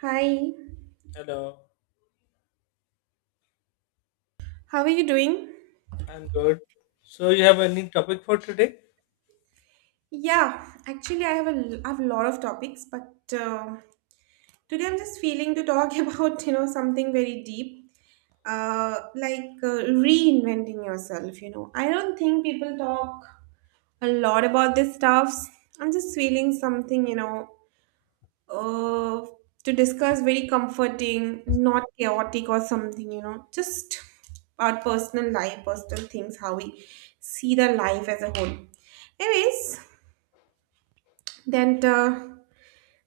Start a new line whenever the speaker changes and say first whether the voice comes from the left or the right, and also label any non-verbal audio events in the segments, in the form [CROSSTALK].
right: Hi.
left: Hello,
right: How are you doing?
left: I'm good. So, you have any topic for today?
right: Yeah, actually, I have a lot of topics, but today I'm just feeling to talk [LAUGHS] about you know something very deep, uh, like uh, reinventing yourself. You know, I don't think people talk a lot about this stuff. I'm just feeling something uh, to discuss very comforting, not chaotic or something, you know, just our personal life, personal things, how we see the life as a whole. Anyways, that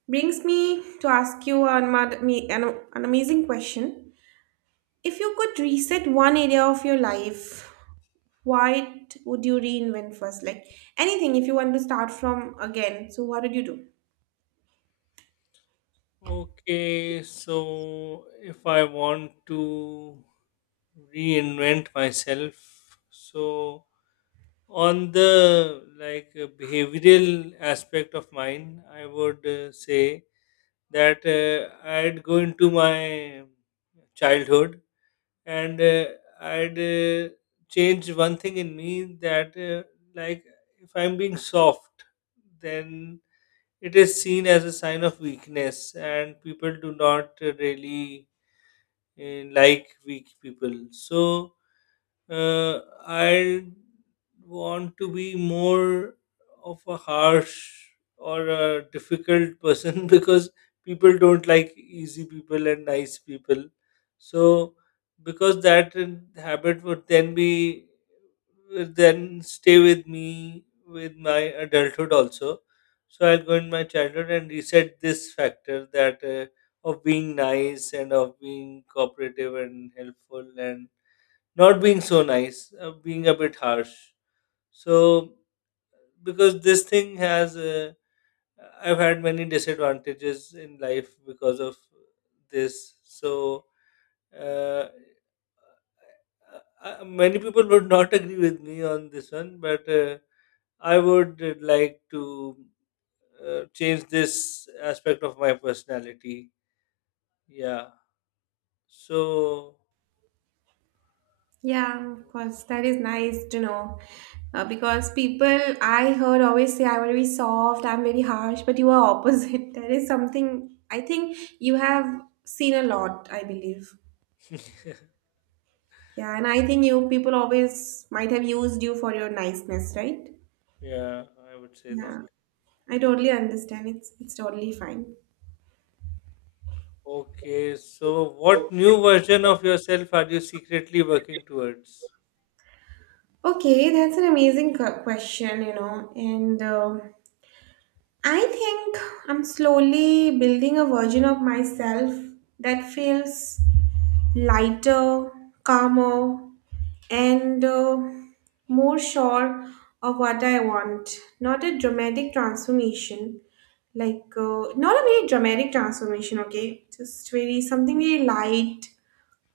right: brings me to ask you an, ma- me- an amazing question. If you could reset one area of your life, what would you reinvent first? Like anything, if you want to start from again, so what did you do?
left: Okay, so if I want to reinvent myself, so on the like behavioral aspect of mine, I would say that I'd go into my childhood and I'd change one thing in me that, like, if I'm being soft, then it is seen as a sign of weakness, and people do not really like weak people. So uh, I want to be more of a harsh or a difficult person [LAUGHS] because people don't like easy people and nice people. So, because that habit would then be would then stay with me with my adulthood also. So I'll go in my childhood and reset this factor that of being nice and of being cooperative and helpful and not being so nice, being a bit harsh. So, because this thing has, I've had many disadvantages in life because of this. So, uh, uh, many people would [LAUGHS] not agree with me on this one, but I would like to change this aspect of my personality. Yeah. So,
right: Yeah, of course. That is nice to know. Because people I heard always say I'm very soft, I'm very harsh, but you are opposite. [LAUGHS] That is something I think you have seen a lot, I believe. Yeah, and I think you people always might have used you for your niceness, right?
left: yeah, I would say that.
right: Yeah, I totally understand. It's totally fine.
left: Okay, so what new version of yourself are you secretly working towards?
right: Okay, that's an amazing question, you know. And I think I'm slowly building a version of myself that feels lighter, calmer, and more sure of what I want. Not a dramatic transformation, not a very dramatic transformation. Okay, just very something very light,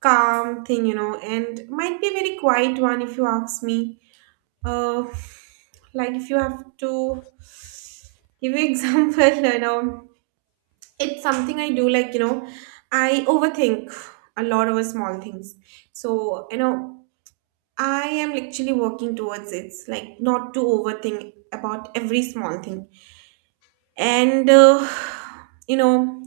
right: calm thing, you know, and might be a very quiet one if you ask me. Uh, like if you have to give you example, [LAUGHS] you know it's something I do like, you know, I overthink a lot over small things. So, you know, I am actually working towards it, like not to overthink about every small thing. And, you know,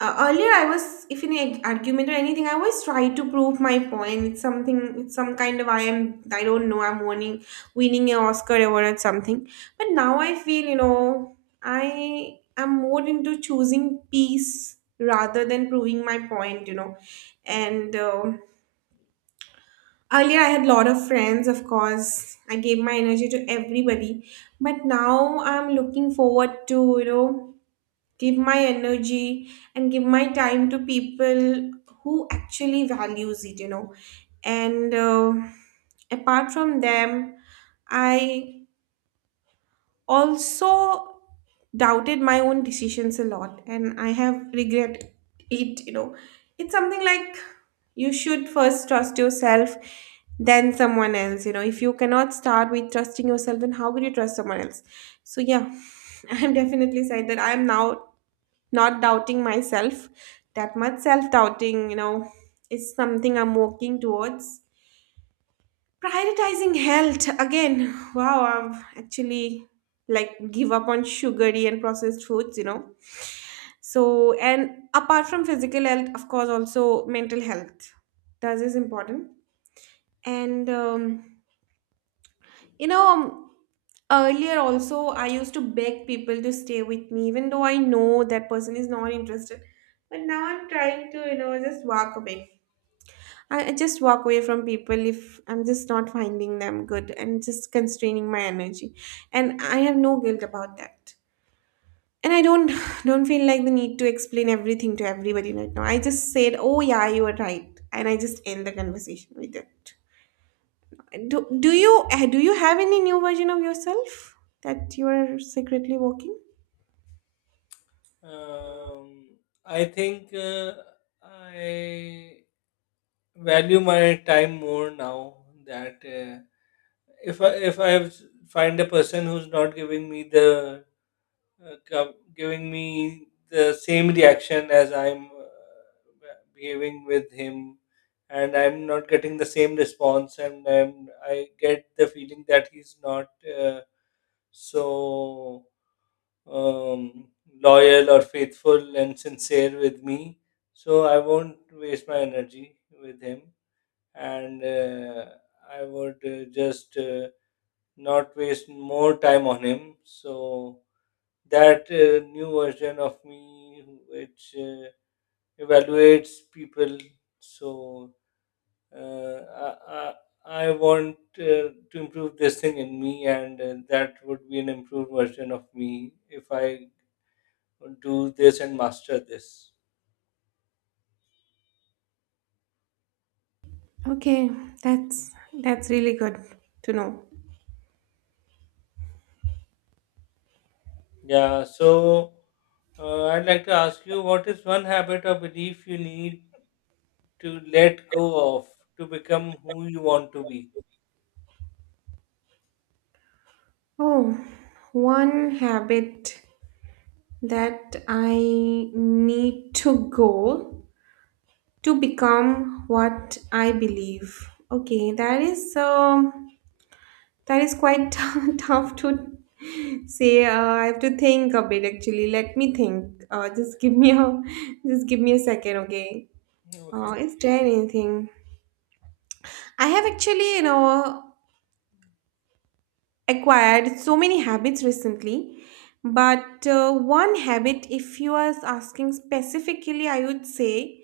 right: earlier I was if in an argument or anything I always try to prove my point. It's something, it's some kind of, I am I don't know I'm winning an oscar award or something, but now I feel you know I am more into choosing peace rather than proving my point, you know. And earlier I had a lot of friends, of course I gave my energy to everybody, but now I'm looking forward to, you know, give my energy and give my time to people who actually values it, you know. And apart from them I also doubted my own decisions a lot and I have regret it, you know. It's something like, you should first trust yourself then someone else. You know, if you cannot start with trusting yourself, then how could you trust someone else? So yeah, [LAUGHS] I'm definitely sad that I'm now not doubting myself. That much self doubting, you know, is something I'm working towards. Prioritizing health again. Wow, I've actually like give up on sugary and processed foods, you know. So, and apart from physical health, of course, also mental health. That is important. And you know, earlier also, I used to beg people to stay with me, even though I know that person is not interested. But now I'm trying to, you know, just walk away. I just walk away from people if I'm just not finding them good and just constraining my energy. And I have no guilt about that. And I don't [LAUGHS] [SIGHS] don't feel like the need to explain everything to everybody right now. I just said, "Oh yeah, you are right," and I just end the conversation with it. Do you do you have any new version of yourself that you are secretly working?
left: Um, I think I value my time more now that if I find a person who's not giving me the giving me the same reaction as I'm behaving with him and I'm not getting the same response and I get the feeling that he's not uh, so um, loyal or faithful and sincere with me. So I won't waste my energy with him, and I would just not waste more time on him. So that new version of me, which evaluates people, so uh, I, I, I want to improve this thing in me, and that would be an improved version of me if I do this and master this.
right: Okay, that's that's really good to know.
left: Yeah, so I'd like to ask you what is one habit or belief you need to let go of to become who you want to be?
right: Oh, one habit that I need to go to become what I believe. Okay, that is quite [LAUGHS] tough to say. I have to think a bit, actually. Let me think, just give me a [LAUGHS] just give me a second, okay.
left: Okay.
right: Is there anything? I have actually, you know, acquired so many habits recently, but one habit, if you are asking specifically, I would say,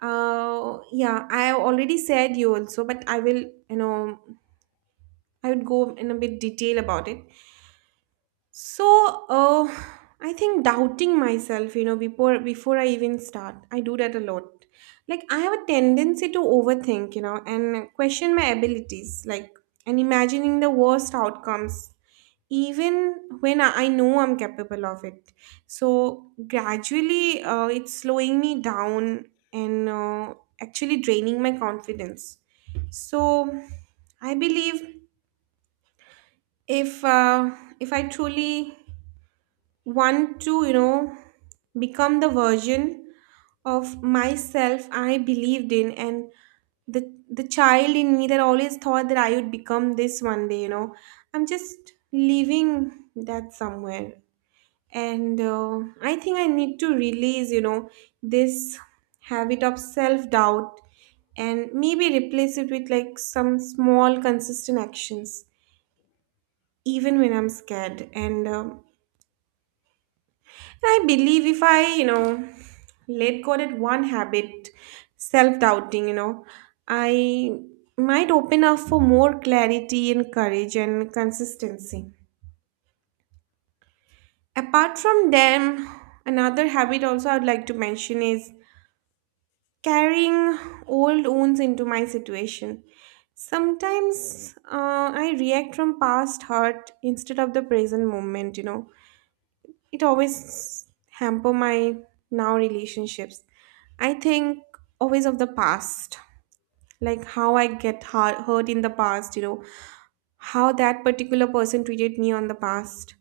right: yeah, I already said you also, but I will, you know, I would go in a bit detail about it. So, I think doubting myself, you know, before I even start, I do that a lot. Like I have a tendency to overthink, you know, and question my abilities, like and imagining the worst outcomes, even when I know I'm capable of it. So gradually, it's slowing me down and actually draining my confidence. So I believe if uh, if I truly want to, you know, become the version of myself I believed in, and the child in me that always thought that I would become this one day, you know. I'm just leaving that somewhere, and I think I need to release, you know, this habit of self doubt and maybe replace it with like some small consistent actions even when I'm scared. And I believe if I, you know, let go that one habit, self doubting, you know, I might open up for more clarity and courage and consistency. Apart from them, another habit also I would like to mention is carrying old wounds into my situation. Sometimes I react from past hurt instead of the present moment, you know. It always hamper my now relationships. I think always of the past, like how I get hurt in the past, you know, how that particular person treated me on the past.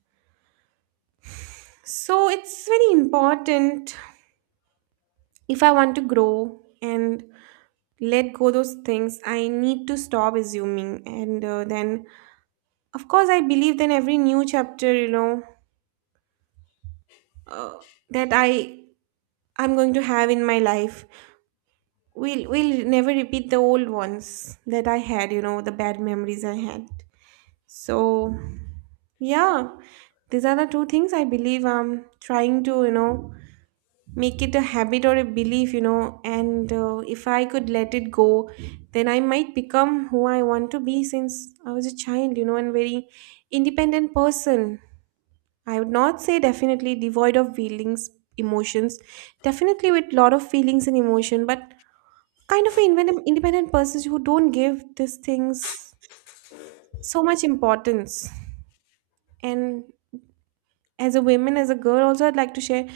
right: So it's very important, if I want to grow and let go those things, I need to stop assuming, and then of course I believe then every new chapter, you know, uh, that i'm going to have in my life we'll never repeat the old ones that I had, you know, the bad memories I had. So yeah, these are the two things I believe I'm trying to, you know, make it a habit or a belief, you know, and if I could let it go, then I might become who I want to be since I was a child, you know, and very independent person. I would not say definitely devoid of feelings, emotions, definitely with lot of feelings and emotion, but kind of independent, independent persons who don't give these things so much importance. And as a woman, as a girl, also I'd like to share,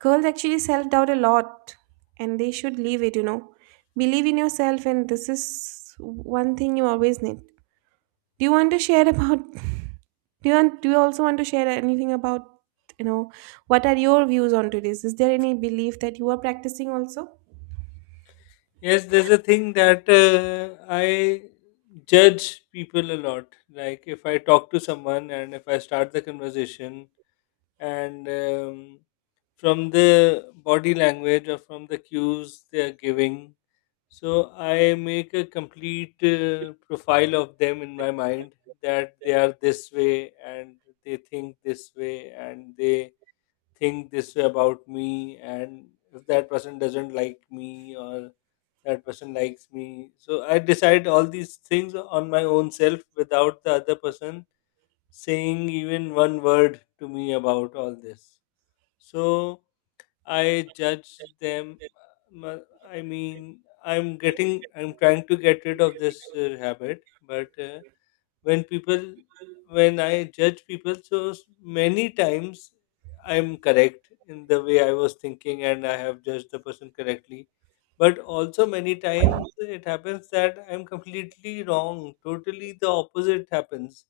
right: girls actually self doubt a lot and they should leave it, you know. Believe in yourself, and this is one thing you always need. Do you want to share about? [LAUGHS] Do you also want to share anything about, you know, what are your views on to this? Is there any belief that you are practicing also?
left: Yes, there's a thing that I judge people a lot. Like if I talk to someone and if I start the conversation and from the body language or from the cues they are giving. So I make a complete profile of them in my mind that they are this way and they think this way and they think this way about me and if that person doesn't like me or that person likes me. So I decide all these things on my own self without the other person saying even one word to me about all this. So I judge them. uh, I mean, I'm trying to get rid of this habit, but when people, when I judge people, so many times I'm correct in the way I was thinking and I have judged the person correctly. But also, many times it happens that I'm completely wrong. Totally the opposite happens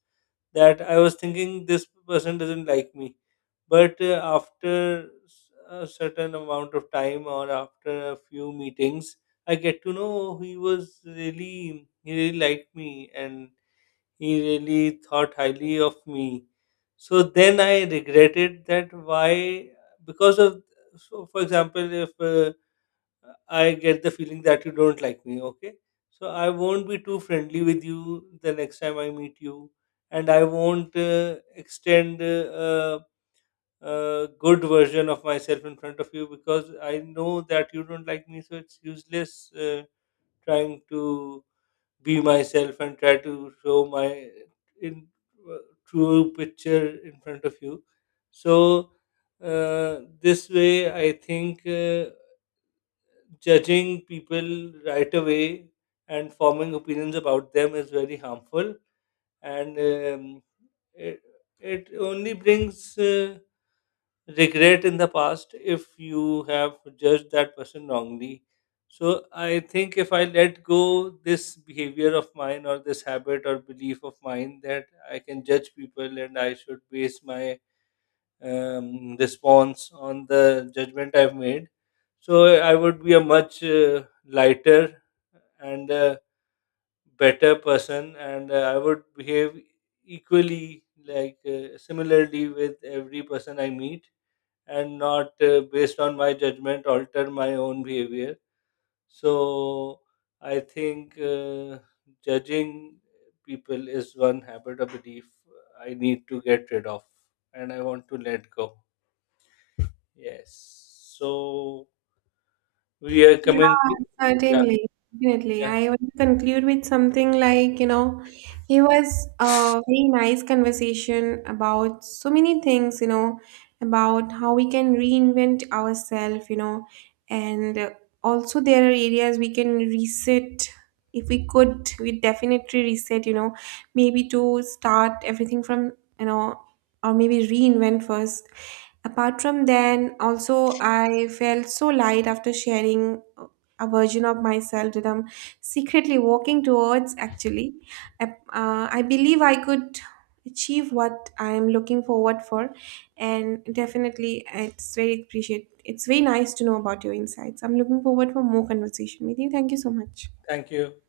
left: that I was thinking this person doesn't like me. But after a certain amount of time or after a few meetings, I get to know he was he really liked me and he really thought highly of me. So then I regretted that why, because of, so for example, if I get the feeling that you don't like me, okay? So I won't be too friendly with you the next time I meet you, and I won't extend a good version of myself in front of you because I know that you don't like me, so it's useless trying to be myself and try to show my in, uh, true picture in front of you. So this way, I think. Judging people right away and forming opinions about them is very harmful and it, it only brings regret in the past if you have judged that person wrongly. So I think if I let go this behavior of mine or this habit or belief of mine that I can judge people and I should base my response on the judgment I've made. So I would be a much lighter and better person, and I would behave equally, like similarly, with every person I meet, and not based on my judgment alter my own behavior. So I think judging people is one habit or belief I need to get rid of, and I want to let go. Yes. So we are coming.
right: Yeah,
left: Yeah,
right: certainly. Definitely.
left: yeah.
right: I would conclude with something like, you know, it was a very nice conversation about so many things, you know, about how we can reinvent ourselves, you know, and also there are areas we can reset. If we could, we definitely reset, you know, maybe to start everything from, you know, or maybe reinvent first. Apart from then, also I felt so light after sharing a version of myself that I'm secretly walking towards. Actually, I, I believe I could achieve what I'm looking forward for, and definitely it's very appreciate. It's very nice to know about your insights. I'm looking forward for more conversation with you. Thank you so much.
left: Thank you.